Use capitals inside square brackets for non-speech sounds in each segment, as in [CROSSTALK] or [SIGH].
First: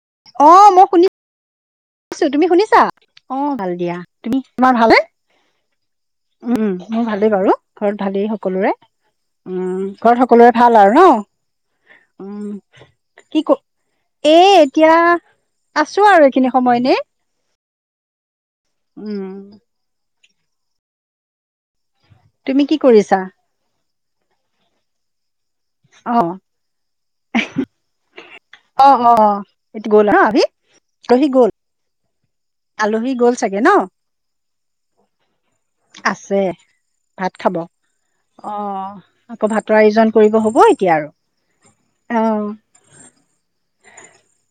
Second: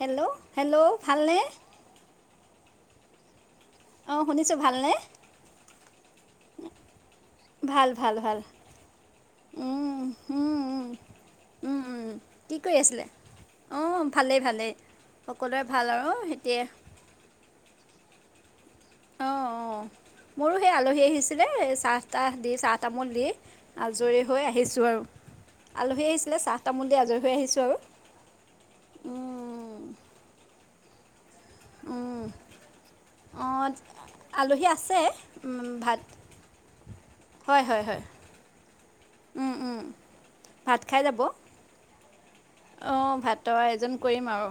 Hello, hello? ভালনে? ছো তুমি শুনিছা? অ', ভাল দিয়া। অঁ তুমি শুনিছোঁ তোমাৰ ভালনে ভালেনে? উম, মোৰ ভালেই বাৰু ভাল ঘৰত ভাল ভালেই ভাল সকলোৰে। উম, ঘৰত সকলোৰে উম, ভাল উম, আৰু ন? উম, উম, কি কৰি আছিলে? ক অঁ এ ভালেই ভালেই এতিয়া সকলোৰে ভাল আছোঁ আৰু এইখিনি এতিয়া সময় এনেই। অঁ উম। অঁ মোৰো সেই আলহী আহিছিলে চাহ তাহ দি, তুমি চাহ কি তামোল কৰিছা দি। আজৰি হৈ আহিছোঁ আৰু আলহী অ আহিছিলে চাহ তামোল দি আজৰি হৈ আহিছোঁ আৰু। অ', অ', উম, এইটো গ'ল [UNINTELLIGIBLE] হভি ৰহি গ'ল। উম। আলহী গল চাগে অঁ ন? আলহী আছে উম, ভাত আছে। ভাত খাব? হয় হয় হয় অ', আকৌ উম, ভাতৰ উম। আয়োজন কৰিব হ'ব এতিয়া আৰু। অ'। অ', ভাতৰ আয়োজন কৰিম আৰু।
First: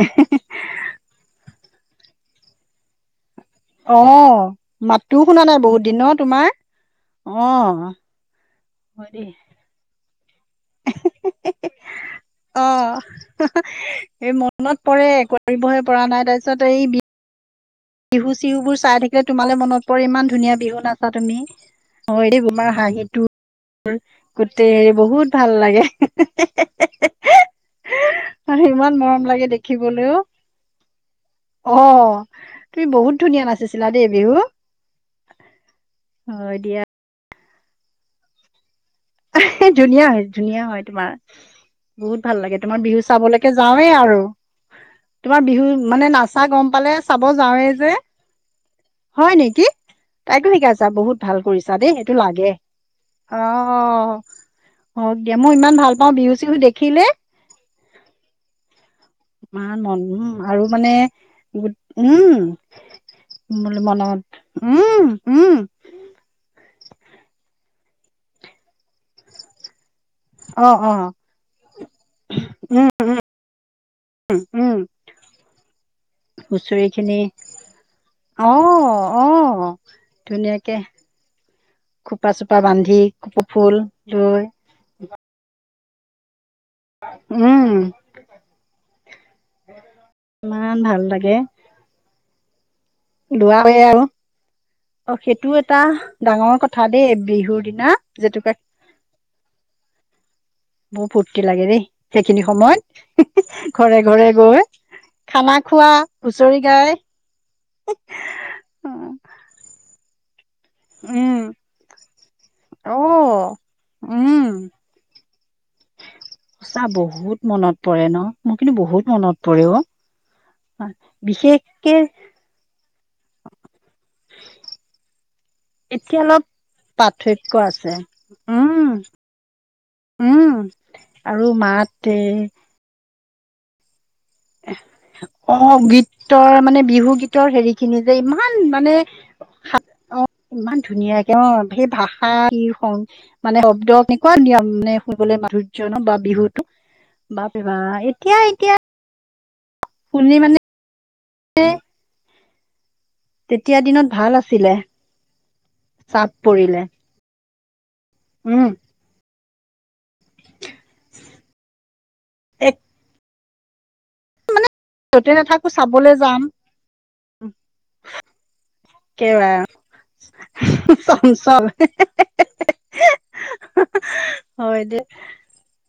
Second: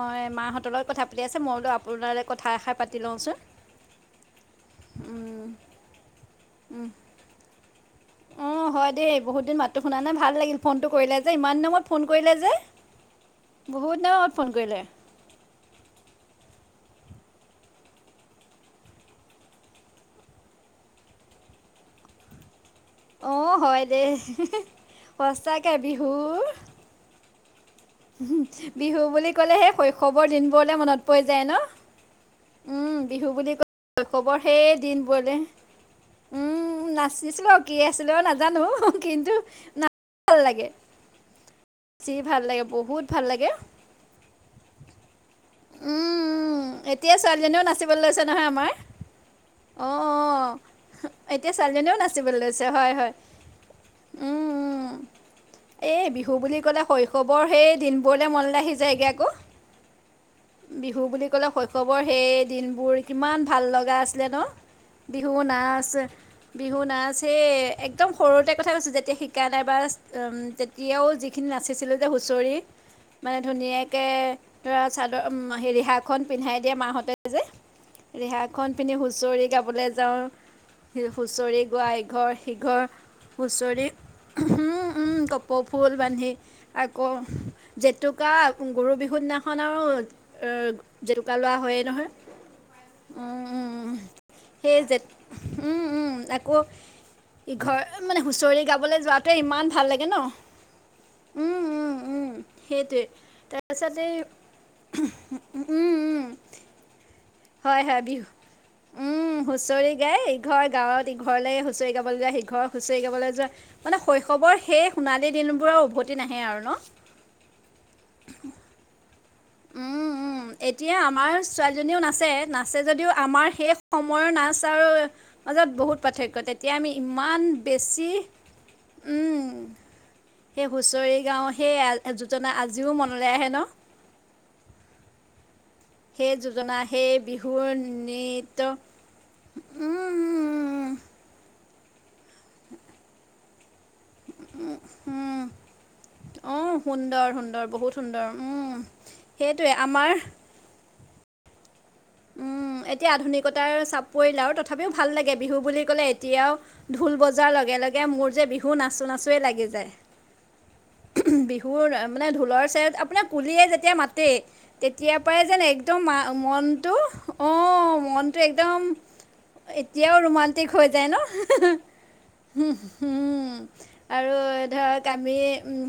মই মাহঁ হঁতৰ লগত কথা পাঁ [UNINTELLIGIBLE] আছে মই বোলোঁ আপোনালৈ কথা এষাৰ পাতি লওঁচোন। অ', মাতটো উম, শুনা নাই বহুত দিনৰ তোমাৰ? অ'। অ', হয় দেই বহুত দিন মাতো শুনা নে ভাল লাগিল ফোনটো কৰিলে যে ইমান দিনৰ মুৰত ফোন কৰিলে যে? অ বহুত দিনৰ এই মুৰত ফোন মনত কৰিলে। পৰে কৰিবহে পৰা নাই তাৰপিছত এই বি বিহু-চিহুবোৰ চাই থাকিলে তোমালে মনত পৰে ইমান ধুনীয়া বিহু নাচা তুমি। অ', এই তোমাৰ অঁ হয় হাঁহিটোৰ দেই গোটেই হেৰি বহুত ভাল সঁচাকৈ লাগে। বিহু হেঁহ্‌-হেঁহ্‌-হেঁহ্‌। [UNINTELLIGIBLE] বিহু বুলি ক'লে সেই শৈশৱৰ দিনবোৰলে মনত পৰি যায় ন? অ তুমি উম, বহুত বিহু ধুনীয়া বুলি নাচিছিলা দেই কয় বিহু শৈশৱৰ সেই দিনবোৰলে। হয় দিয়া উম, নাচিছিলোঁ আৰু কি আছিলোঁ নাজানো কিন্তু ধুনীয়া হয় নাচি ভাল ধুনীয়া লাগে। হয় তোমাৰ যি বহুত ভাল লাগে তোমাৰ বিহু বহুত ভাল লাগে চাবলৈকে যাওঁ। আৰু তোমাৰ বিহু মানে নাচা উম গম পালে এতিয়া চাব ছোৱালীজনীও যাওঁৱেই যে। নাচিবলৈ লৈছে নহয় আমাৰ। হয় নেকি, অঁ অঁ তাইতো শিকাইছা? বহুত ভাল এতিয়া কৰিছা ছোৱালীজনীও দেই এইটো নাচিবলৈ লাগে। লৈছে হয় হয় অ', উম, উম। হওঁক দিয়া। মই ইমান ভাল পাওঁ বিহু -চিহু দেখিলে। বৰ সেই দিনবোৰলে মনলে আহি যায়গে আক। ইমান মৰম ন? বিহু বুলি ক'লে শৈশৱৰ সেই দিনবোৰ কিমান ভাল বুলি লগা মনত আছিলে ন? উম বিহু উম নাচ বিহু নাচ সেই একদম সৰুতে কথা কৈছোঁ যেতিয়া শিকা নাই বা আম অ অ তেতিয়াও যিখিনি নাচিছিলোঁ যে হুঁচৰি মানে ধুনীয়াকে উম ধৰা চাদ ম হে ৰিহাখন পিন্ধাই দিয়ে হুঁচৰি মা হঁতে খিনি যে। অ ৰিহাখন পিন্ধি অ হুঁচৰি গাবলে ধুনীয়াকে যাওঁ হুঁচৰি গোৱা খোপা ইঘৰ- চোপা সিঘৰ বান্ধি কপৌ ফুল হুঁচৰি। লৈ উম, উম, কপ্‌ ফুল বান্ধি, আকৌ উম জেতুকা গৰু বিহুৰ দিনাখন আৰু এ ইমান ভাল জেতুকা লাগে লোৱা হ'য়েই নহয়। লোৱ হ'য়ে আৰু। সেই জে অ', সেইটো এটা আকৌ ডাঙৰ কথা দেই বিহুৰ দিনা, জেতুকা খাবলে যোৱাটোৱে ইমান ভাল লাগে ন? বহু ফুৰ্তি লাগে দেই সেইখিনি সেইটোৱে সময়ত [UNINTELLIGIBLE] তাৰপিছত ঘৰে এই -ঘৰে গৈ। খানা খোৱা হুঁচৰি গায় হয়- হয় বিহহু উম, হুঁচৰি গাই ইঘৰ গাঁৱত উম ইঘৰলে হুঁ হুঁচৰি গাবলে যায় সিঘৰৰ অ হুঁচৰি গাবলে যোৱা মানে শৈশবৰ উম সেই সোণালী দিনবোৰৰ উভতি নাহে আৰু ন? সঁচা বহুত মনত পৰে ন' মোৰ কিন্তু বহুত মনত পৰে অ, উম, উম, বিশেষকে আছে যদিও আমাৰ সেই সময়ৰ নাচ আৰ মাজত বহুত এতিয়া পাৰ্থক্য অলপ তেতিয়া আমি ইমান পাৰ্থক্য আছে বেছি উম উম, উম সেই হুঁচৰি আৰু গাওঁ সেই আ, মাত এ যোজনা আজিওঁ মনলে আহে ন'? অ, গীত সেই গীতৰ যোজনা মানে বিহু সেই গীতৰ বিহুৰ হেৰিখিনি যে ইমান নৃত্য মানে উম, [UNINTELLIGIBLE] অ। ইমান উম, উম, ধুনীয়াকে অ, সেই ভাষা কি সংচ মানে শব্দ এনেকুৱা নিয়ম মানে উম। শুনিবলে উম। মাধুৰ্য ন' বা বিহুটো অঁ সুন্দৰ বাপৰে সুন্দৰ বা বহুত সুন্দৰ এতিয়া উম, -এতিয়া সেইটোৱে আমাৰ শুনি মানে এ উম, এতিয়া আধুনিকতাৰ চাপ ভাল পৰিল আৰু আছিলে তথাপিও ভাল লাগে বিহু বুলি ক'লে চাপ এতিয়াও পৰিলে ঢোল বজাৰ লগে -লগে মোৰ যে উম বিহু নাচোঁ- নাচোঁৱে লাগি যায়। [UNINTELLIGIBLE] বিহুৰ মানে ঢোলৰ এক চেওত আপোনাৰ কুলিয়ে যেতিয়া মাতে তেতিয়াৰ য'তে পৰাই যেন নাথাকো একদম চাবলৈ আ যাম মনটো অ, মনটো একদম একেবাৰে এতিয়াও ৰোমাণ্টিক হৈ যায় ন' চঞ্চল [UNINTELLIGIBLE] হু-হুম আৰু হয় দে ধৰক আমি উম,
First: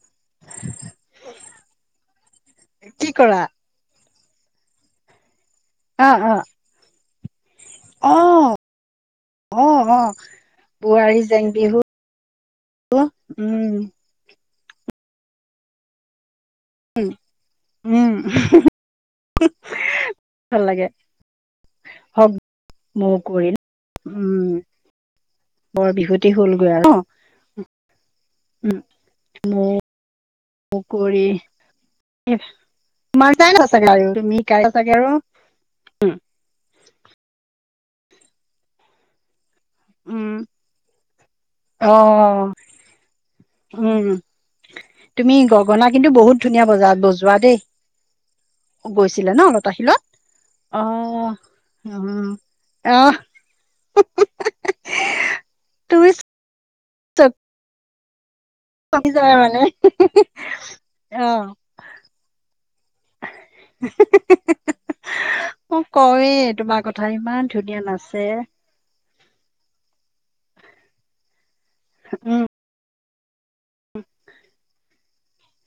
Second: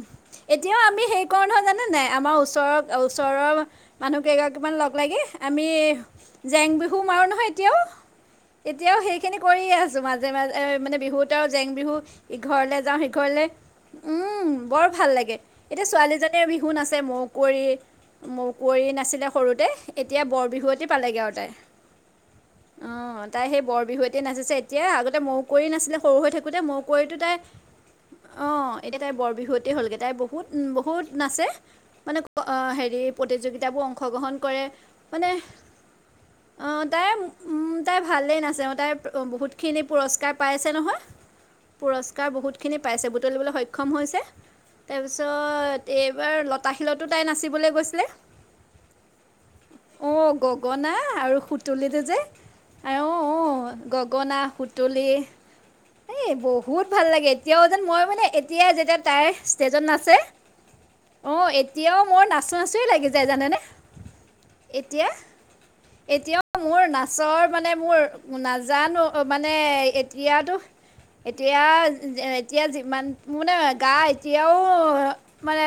এতিয়াও আম আমি সেই কৰোঁ নহয় জানে নাই? আমাৰ ওচৰ- কি কৰা ওচৰৰ মানুহ কেইগৰাকীমান লগলাগি আ আমি অ অ জেং বিহু মাৰোঁ নহয় এতিয়াও। অ', এতিয়াও সেইখিনি অ কৰিয়ে অ আছোঁ মাজে- মাজে মানে বিহুত আৰু জেং বিহু ইঘৰলে যাওঁ সিঘৰলে উম উম, বৰ ভাল লাগে এতিয়া ছোৱালীজ এ বিহু নাছে মওকুঁৱৰী- উম মওকুঁৱৰী নাছিলে সৰুতে এতিয়া বৰ ভাল বিহুৱতী লাগে পালেগে আও তাই হওক অ, মৌ তাই কুঁৱৰী সেই বৰ বিহুৱতী উম নাচিছে এট য়ে আগতে মও কুঁৱৰী বৰ নাছিলে সৰু বিহুতি হৈ থাকোতে হলগৈ আৰু ন। মৌ-কুঁৱৰীটো তাই অ, উম এতিয়া তাই বৰ বিহুৱতী হ'লগে তাই বহু বহুত মৌ -বহুত কুঁৱৰী নাচে মানে আ হেৰি তোমাক নাই ন প্ৰতিযোগিতাবোৰ চাগে আৰু অংশগ্ৰহণ তুমি শিকাই কৰে চাগে আৰু এ অ, তাই উম, তাই ভালেই নাচে অ, তাই বহুত খিনি পুৰস্কাৰ উম পাইছে নহয়, অ পুৰস্কাৰ বহুতখিনি পাইছে বুটলিবলৈ সক্ষম উম হৈছে। তুমি গগনা তাৰপিছত কিন্তু বহুত এইবাৰ ধুনীয়া বজা লতাশিলটো তাই বজোৱা দেই নাচিবলে গৈছিলে। গৈছিলে ন' অলপ অ, গগনা আৰু সুতুলিটো যে উম আও- আহ ও- ও গগনা, সুতুলি, এই বৌ বহুত ভাল লাগে চকি এতিয়াও যেন মই মানে এতিয়া যেতিয়া যায় তাই মানে ষ্টেজত নাচে। অ, এতিয়াও মৰ নাচো- নাচোৱেই লাগি যায় জানেনে? [UNINTELLIGIBLE] এতিয়া মই কওঁৱেই এতিয়াও তোমাৰ মোৰ কথা ইমান নাচৰ মানে ধুনীয়া নাচে মোৰ নাজানো মানে এতিয়াতো এতিয়া উম, এতিয়া যিমান মোৰমানে গা এতিয়াও মানে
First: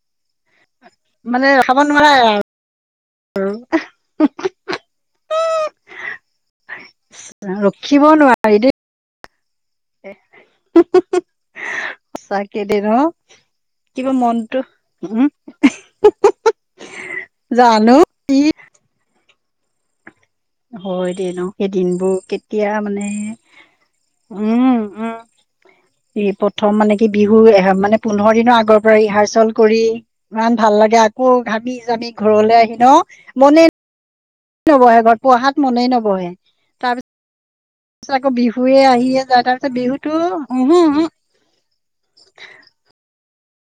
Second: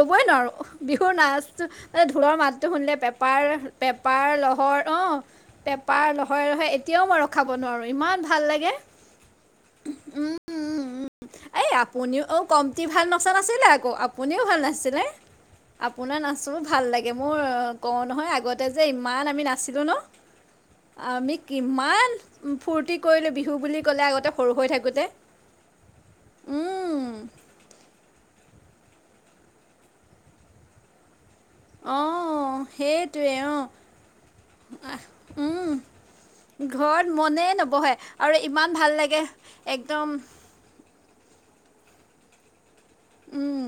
ৰবই নোৱাৰোঁ। বিহুৰ নাচটো ৰখাব মানে নোৱাৰা ঢোলৰ মাতটো শুনিলে, পেপাৰ -পেপাৰ লহৰ অ। পেপাৰ লহৰে -লহৰে এতিয়াও মই ৰখাব নোৱাৰোঁ ৰখিব ইমান ভাল লাগে। দে [UNINTELLIGIBLE] উম, এই আপুনিও অ, কমটি ন ভাল নচা নাছিলে আকৌ, কিবা আপুনিও ভাল মনটো নাচিছিলে। উম, আপোনাৰ নাচো ভাল লাগে মোৰ জানো কওঁ নহয় আগতে যে ইমান আমি নাছিলো ন। হয় দেই আমি ন সেই কিমান দিনবোৰ কেতিয়া ফূৰ্তি মানে কৰিলোঁ, বিহু বুলি ক'লে আগতে সৰু হৈ থাকোঁতে। ই প্ৰথম মানে, উম, কি বিহু এহে মানে পোন্ধৰ দিনৰ আগৰ পৰা ৰিহাৰ্চেল কৰি ইমান ভাল লাগে, আকৌ ঘা মি যামি অঁ ঘৰলৈ আহি ন সেইটোৱে অঁ মানে নবহে ঘৰত পঢ়াত উম, মনেই নবহে। ঘৰত মনেই নবহে তাৰপিছত আকৌ আৰু ইমান বিহুৱে ভাল লাগে আহিয়ে যায় তাৰ পিছত একদম বিহুতো উমহু, উম।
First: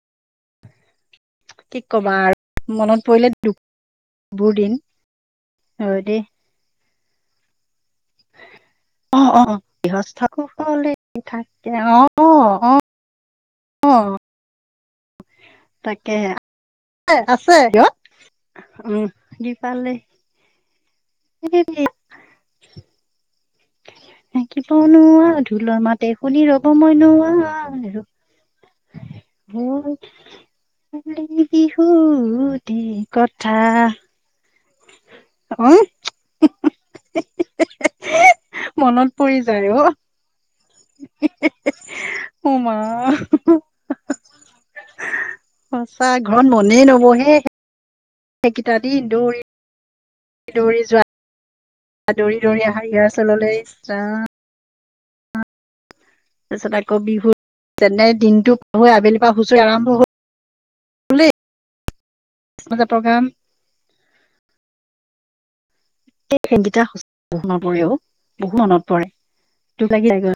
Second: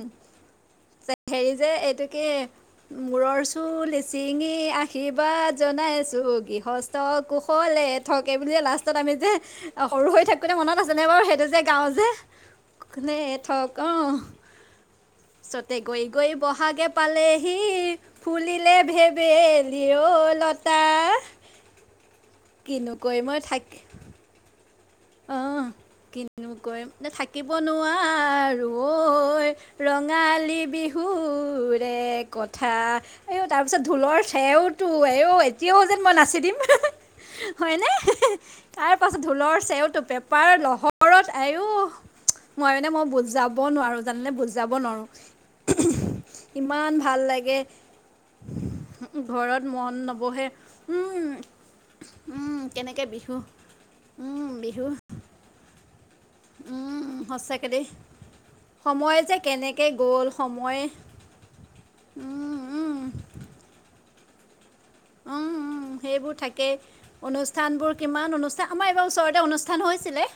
হেৰি যে এইটো কবা কি আৰু। মনত - পৰিলে মূৰৰ চুলি ছিঙি দুখবোৰ দিন আশীৰ্বাদ হয় দেই। জনাইছো গৃহ স্ত কুশলে থক, এই বুলিয়ে লাষ্ট- ত আমি অ যে অ সৰু গৃহস্থ হৈ থাকোনে মনত কুশলে আছেনে বাৰু সেইটো যে গাওঁ অ যে অ কুশলে থক অ। অঁ চতে গৈ তাকে গৈ বহাগে পালেহি আছে - ফুলিলে উম দি ভেবেলি পালে অ লত - [UNINTELLIGIBLE] কিনকৈ মই থাক- [UNINTELLIGIBLE] থাকিব নোৱাৰা ঢোলৰ মাতে শুনি কিনো ৰ'ব কৰিম মই নে থাকিব নোৱাৰো ঐ নোৱাৰা। ৰঙালী বিহুৰে কথা। বিহুটি এৱো কথা তাৰপিছত ঢোলৰ চেওত- তো আঐ অ এতিয়াও যেন মই নাচি দিম। হয়নে, তাৰ মনত পাছত পৰি ঢোলৰ যায় অ চেওটো, পেপাৰ লহ- হৰত আয়ো, অ মই মা মানে মই বুজাব নোৱাৰো জানানে বুজাব নোৱাৰো। সঁচা ঘৰত মনেই নবহে লাগে সেইকেইটা দিন দৌৰি ঘৰত মন নবহে হোম দৌৰি-দৌৰি আহা ৰিহাৰ চেললৈ ইচ ৰাম [UNINTELLIGIBLE] তাৰপিছত আকৌ বিহু সঁচাকৈ দেই যেনে দিনটো পৰি সময় আবেলিৰ যে পৰা হুচৰি কেনেকৈ আৰম্ভ হোল গ'ল সময় কুলে উম, ই উম, মাজ উম, প্ৰগ্ৰাম। অ অ। সেইবোৰ থাকেই, ফেনকেইটা বহুত মনত পৰেও অনুষ্ঠানবোৰ কিমান বহুত অনুষ্ঠান মনত আমাৰ পৰে এইবাৰ ওচৰতে অনুষ্ঠান দুখ লাগি যায় হৈছিলে। গৈ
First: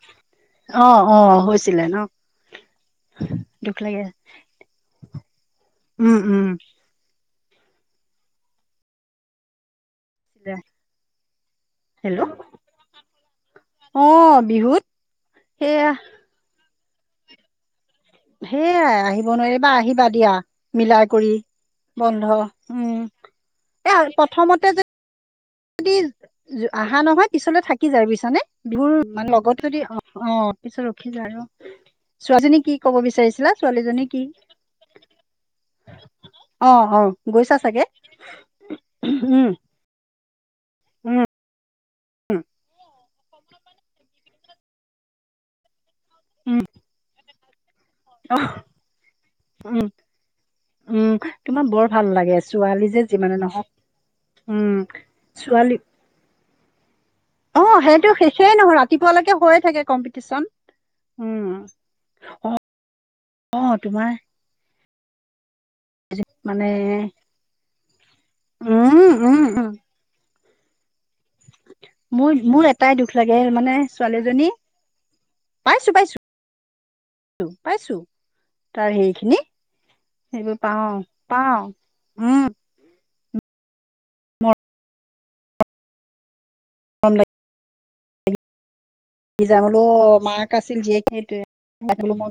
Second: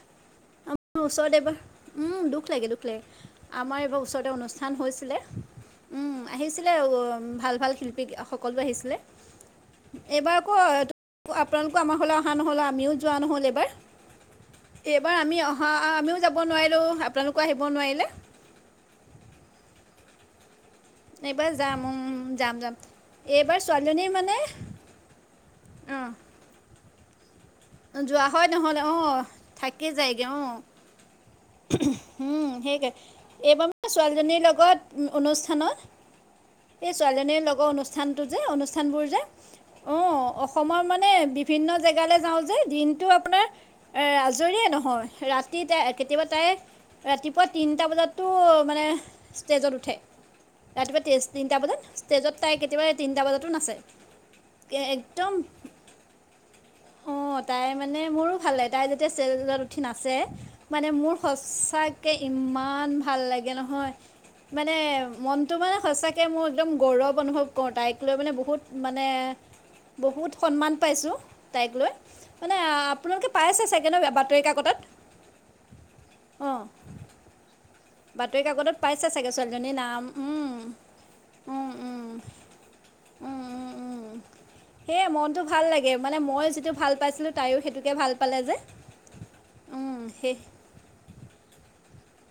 অ আমাৰ অ ওচৰতে এবাৰ হৈছিলে ন দুখ লাগে দুখ লাগে। দুখ আমাৰ লাগে এইবাৰ ওচৰতে অনুষ্ঠান হৈছিলে। উম আহিছিলে ভাল ভাল শিল্পী সকলো আহিছিলে। এইবাৰ আকৌ আপোনালোকো আমাৰ ঘৰলে হেল্ল' অহা নহ'ল আমিও যোৱা নহ'ল এইবাৰ। অ বিহুত এইবাৰ আমি অহা সেয়া আমিও যাব নোৱাৰিলোঁ, আপোনালোকো আহিব নোৱাৰিলে। সেইয়াই, আহিব নোৱাৰিবা, আহিবা দিয়া। মিলাই কৰি, এইবাৰ যাম উম, বন্ধ যাম যাম উম এইবাৰ এ ছোৱালীজনী মানে প্ৰথমতে যে, যদি অঁ অহা নহয় পিছলে থাক কি যায় যোৱা বুইছা নে হয় নহ'লে বিহুৰ অঁ মানে লগত যদি অ-অ পিছত ৰখি যায় অ উম সেইকে এইবাৰ মোৰ ছোৱালীজনী কি ছোৱালীজনীৰ লগত অনুষ্ঠানত অ এই অ ছোৱালীজনীৰ গৈছা লগৰ চাগে অনুষ্ঠানটো যে অনুষ্ঠানবোৰ যে উম অ অসমৰ মানে উম বিভিন্ন জেগালৈ যাওঁ যে দিনটো আপোনাৰ এ আজৰিয়েই নহয় ৰাতি তাই কেতিয়াবা তাই উম ৰাতিপুৱা তিনিটা বজাত তো অ মানে উম ষ্টেজত উঠে উম, ৰাতিপুৱাতে তিনিটা তোমাৰ বজাত বৰ ভাল লাগে ষ্টেজত তাই কেতিয়াবা ছোৱালী যে তিনিটা যিমানে বজাতো নহওক নাচে উম। এ একদম ছোৱালী অ অ তাই মানে সেইটো মোৰ শেষেই ফালে নহয় তাই যেতিয়া ৰাতিপুৱালৈকে ষ্টেইজত হৈয়ে উঠি থাকে নাচে কম্পিটিচন মানে মোৰ উম। সঁচাকে ইমান ভাল লাগে অ নহয় তোমাৰ মানে মন টো মানে সঁচাকৈ মোৰ মানে একদম গৌৰৱ অনুভৱ কৰোঁ তাইক লৈ মানে বহুত মানে উম উম উম বহুত সন্মান পাইছোঁ তাইক লৈ। মানে মোৰ-মোৰ এটাই দুখ আপোনালোকে লাগে পাইছে মানে চাগে ন বাতৰি ছোৱালীজনী কাকতত পাইছো-পাইছো। অঁ অ [UNINTELLIGIBLE] বাতৰি কাকতত পাইছে চাগে ছোৱালীজনী নাম সেইবোৰ পাওঁ পাওঁ। উম-উম-উম। অঁ উম উম-উম-উম সেয়েই মনটো ভাল লাগে মানে মই যিটো ভাল মৰম পাইছিলো তাইয়ো সেইটো ভাল পালে যে। ইজামলৈ উম, সেই মাক আছিল জীয়েক সেইটোৱেই তেলো মই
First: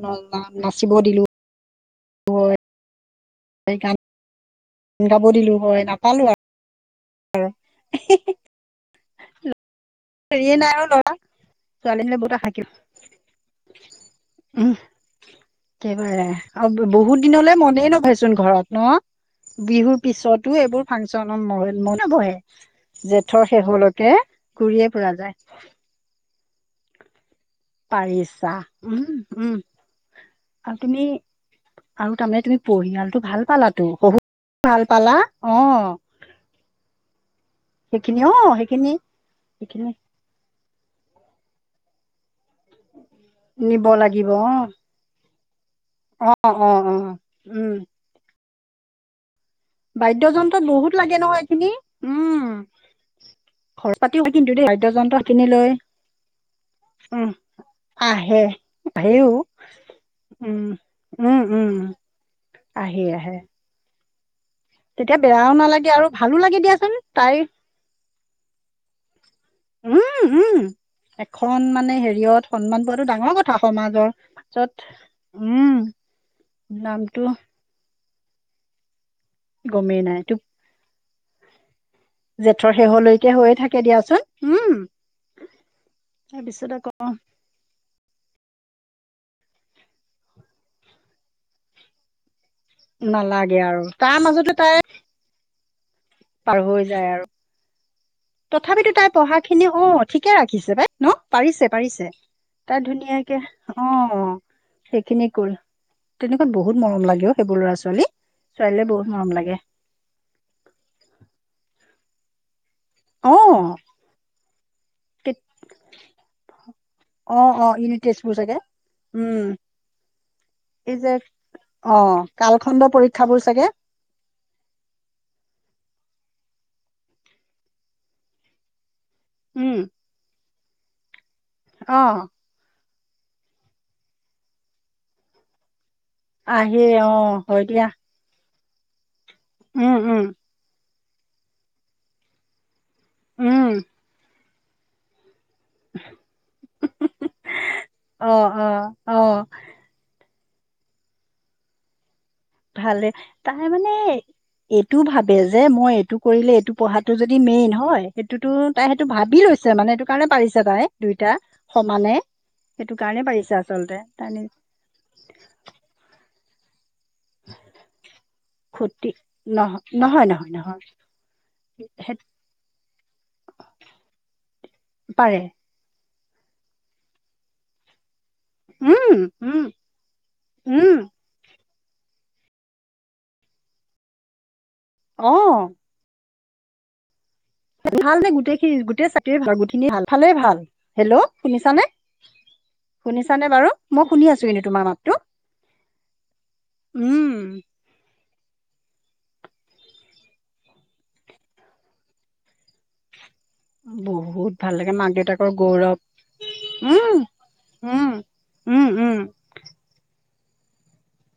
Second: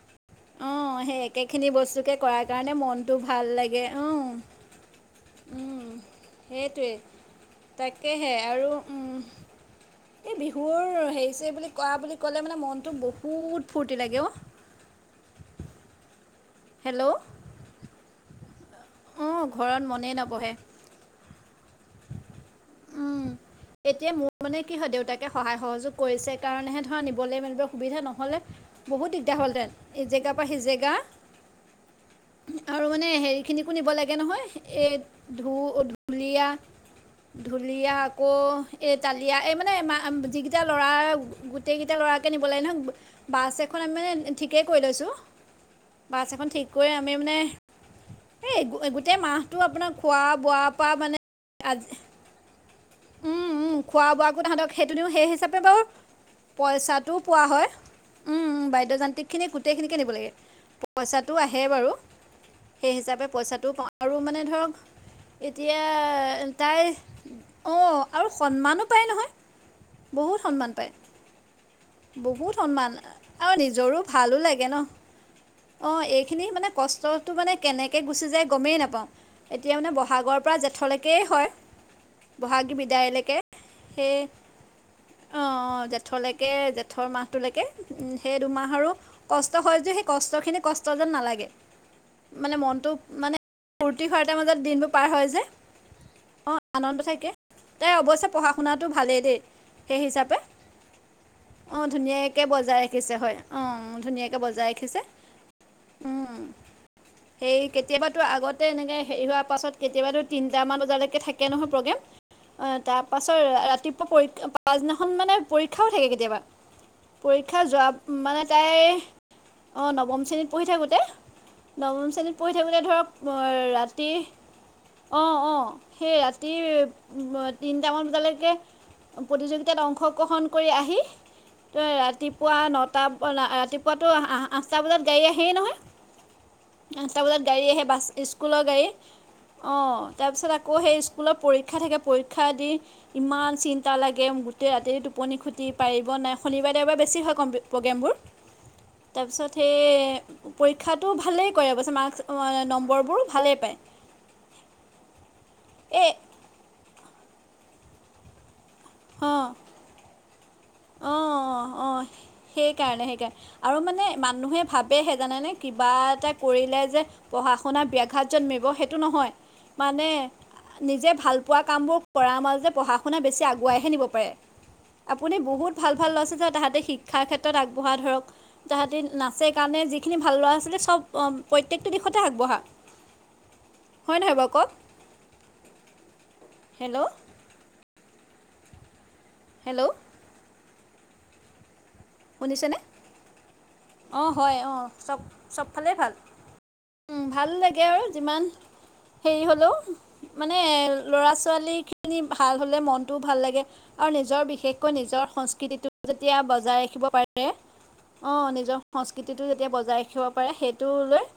নাচিব অঁ সেই দিলো। একেখিনি বস্তুকে কৰাৰ কাৰণে মনটো ভাল হয় লাগে, গান অঁ। গাব দিলো হয় নাপালো আৰু। সেইটোৱেই তাকেহে আৰু এই হেৰিয়ে নাই আৰু বিহুৰ ল'ৰা হেৰিছে বুলি কোৱা বুলি ছোৱালীজনীলে বহুত ক'লে আশা মানে মনটো বহুত ফূৰ্তি লাগে অ। উম একেবাৰে আৰু হেল্ল' বহুত দিনলৈ মনেই নভৰেইচোন ঘৰত অঁ ন। ঘৰত বিহুৰ মনেই নবহে পিছতো এইবোৰ ফাংচনত মন বহে। উম, জেঠৰ শেষৰলৈকে এতিয়া মোৰ মানে কি হয় ঘূৰিয়েই ফুৰা দেউতাকে যায়। সহায় সহযোগ কৰিছে কাৰণেহে ধৰা নিবলৈ মানিব। সুবিধা নহ'লে পাৰিছা উম বহুত দিগদাৰ উম হ'লহেঁতেন এই জেগাৰ পৰা সি আৰু জেগা। তুমি আৰু তাৰমানে তুমি আৰু মানে পৰিয়ালটো ভাল হেৰিখিনিকো পালাতো নিব লাগে শহু নহয় ভাল এ পালা ধু। অ ঢুলীয়া-ঢুলীয়া সেইখিনি আকৌ অ সেইখিনি এই তালিয়া এই মানে সেইখিনি যি - তিয়া লৰাৰ গোটেই কেইটা লৰাকে নিব লাগে নহয়। বাছ এখন নিব আমি মানে লাগিব অ ঠিকেই কৰি লৈছোঁ। বাছ অ এখন ঠিক অ কৰি অ আমি মানে উম এই গোটেই মাহ - সেইটো আপোনাৰ বাদ্যযন্ত্ৰত খোৱা-বোৱা বহুত পৰা লাগে মানে নহয় এইখিনি আজি। উম উম উম খৰচ খোৱা পাতিও হয় বোৱাকো কিন্তু দেই তাহাঁতক সেইটো দিওঁ বাদ্যযন্ত্ৰ সেই খিনি হিচাপে লৈ বাৰু পইচাটোও উম পোৱা হয়। আহে উম বাদ্যয়যান্ত্ৰিক আহেও খিনিয গোটেইখিনিকে নিব লাগে উম পইচাটো আহে বাৰু। আহি আহে। তাতো পাওঁ আৰু মানে ধৰক। তেতিয়া বেয়াও এতিয়া নালাগে আৰু ভালো লাগে তাই দিয়াচোন তাই। অঁ আৰু সন্মানো পায় নহয়, উম বহুত উম সন্মান পায়। এখন মানে হেৰিয়ত বহুত সন্মান পোৱাটো ডাঙৰ কথা আৰু নিজৰো সমাজৰ ভালো লাগে পাছত ন। উম অ এইখিনি মানে নামটো কষ্টটো মানে কেনেকে একে গুচি যায় গমেই নাপাওঁ, এতিয়া মানে গমেই নাই ব'হাগৰৰ তোক পৰা জেঠলৈকেই হয়। জেঠৰ বহাগী শেহলৈকে বিদায়লৈকে হৈয়ে থাকে সেই দিয়াচোন উম অঁ জেঠলৈকে। তাকে তাৰপিছত আকৌ জেঠৰ মাহটোলৈকে। উম সেই দুমাহ আৰু কষ্ট হয় যদিও সেই কষ্টখিনি কষ্ট যেন নালাগে। মানে মনটো মানে নালাগে আৰু তাৰ ফূৰ্তি-ফাটাৰ মাজতো মাজত তাই দিনবোৰ পাৰ হয় যে। অ পাৰ হৈ আনন্দ যায় আৰু থাকিলে তাই অৱশ্যে পঢ়া শুনাটো ভালেই দেই সেই হিচাপে। ছে পাই ন। পাৰিছে অঁ পাৰিছে ধুনীয়াকে তাই বজাই ৰাখিছে ধুনীয়াকে হয় অ ধুনীয়াকৈ বজাই ৰাখিছে। সেইখিনি কৰি উম তেনেকুৱাত বহুত মৰম লাগে অ' সেইবোৰ সেই ল'ৰা ছোৱালী। কেতিয়াবাতো আগতে ছোৱালীলে এনেকে বহুত হেৰি মৰম হোৱাৰ লাগে। পাছত। কেতিয়াবাতো তিনিটামান বজালৈকে থাকে নহয়, প্ৰগ্ৰেম তাত- ত পাছত অ' ৰাতিপুৱা পৰীক্ষা পাছদিনাখন কে মানে পৰীক্ষাও থাকে, কেতিয়াবা- অ' পৰীক্ষা অ' যোৱা ইউনিট টেষ্টবোৰ মানে চাগে তাইৰ উম অঁ নৱম শ্ৰেণীত পঢ়ি এই যে থাকোঁতে- নৱম অ' শ্ৰেণীত পঢ়ি কালখণ্ড থাকোতে ধৰক পৰীক্ষাবোৰ চাগে ৰাতি- অঁ অঁ সেই ৰাতি তিনিটামান বজালৈকে- উম প্ৰতিযোগিতাত অংশগ্ৰহণ কৰি আহি। তই অ' ৰাতিপুৱা নটা ৰাতিপুৱাতো আঠটা বজাত গাড়ী আহেই নহয়। আহে আঠটা অ' বজাত হয় গাড়ী আহে দিয়া বাছ। স্কুলৰ গাড়ী অ উম উম তাৰপিছত আকৌ সেই স্কুলত পৰীক্ষা থাকে পৰীক্ষা দি- ইমান উম চিন্তা লাগে গোটেই ৰাতিৰে টোপনি খতি পাৰিব নাই শনিবাৰে দেওবাৰে বেছি হয় কম্পে প্ৰগ্ৰেমবোৰ অ' অ' তাৰপিছত অ' সেই পৰীক্ষাতো ভালেই কৰে অৱশ্যে মাৰ্কছ ভালে নম্বৰবোৰ ভালেই তাই পায় মানে এইটো ভাবে যে মই এই এইটো কৰিলে এইটো পঢ়াটো যদি মেইন হয় সেইটোতো তাই সেইটো ভাবি অঁ লৈছে মানে এইটো কাৰণে পাৰিছে এতিয়া তাই দুইটা অঁ অঁ সমানে সেইটো সেইকাৰণে কাৰণেই সেইকাৰণে পাৰিছে আৰু আচলতে মানে তাই নে মানুহে ভাবেহে জানানে কিবা এটা কৰিলে যে পঢ়া শুনাত ব্যাঘাত জন্মিব সেইটো খতি নহয় নহ মানে নহয় নহয় নহয় নিজে ভাল পোৱা কামবোৰ সে কৰাৰ মাজতে পঢ়া শুনা বেছি আগুৱাইহে নিব পাৰে আপুনি পাৰে বহুত ভাল ভাল লৰা ছোৱালী যে তাহাঁতে শিক্ষাৰ ক্ষেত্ৰত আগবঢ়া ধৰক তাহাঁতি উম নাচে উম কাৰণে যিখিনি ভাল ল'ৰা ছোৱালী উম চব প্ৰত্যেকটো দিশতে আগবঢ়া হয় নহয় বাৰু কওক অ হেল্ল' ভাল নে গোটেইখিনি গোটেই [UNINTELLIGIBLE] ভাল হেল্ল' গোটেইখিন ভালে ভাল হেল্ল' শুনিছা নে শুনিছেনে অ শুনি আছো হয় কিন্তু অ তোমাৰ মাতটো চব চবফালেই ভাল ভাল উম লাগে আৰু যিমান হেৰি হ'লেও মানে ল'ৰা ছোৱালীখিনি ভাল হ'লে মনটোও ভাল লাগে আৰু নিজৰ বহুত ভাল লাগে বিশেষকৈ মাক নিজৰ দেউতাকৰ সংস্কৃতিটো গৌৰৱ যেতিয়া বজাই ৰাখিব উম পাৰে উম অ নিজৰ উম উম সংস্কৃতিটো যেতিয়া বজাই ৰাখিব পাৰে সেইটো লৈ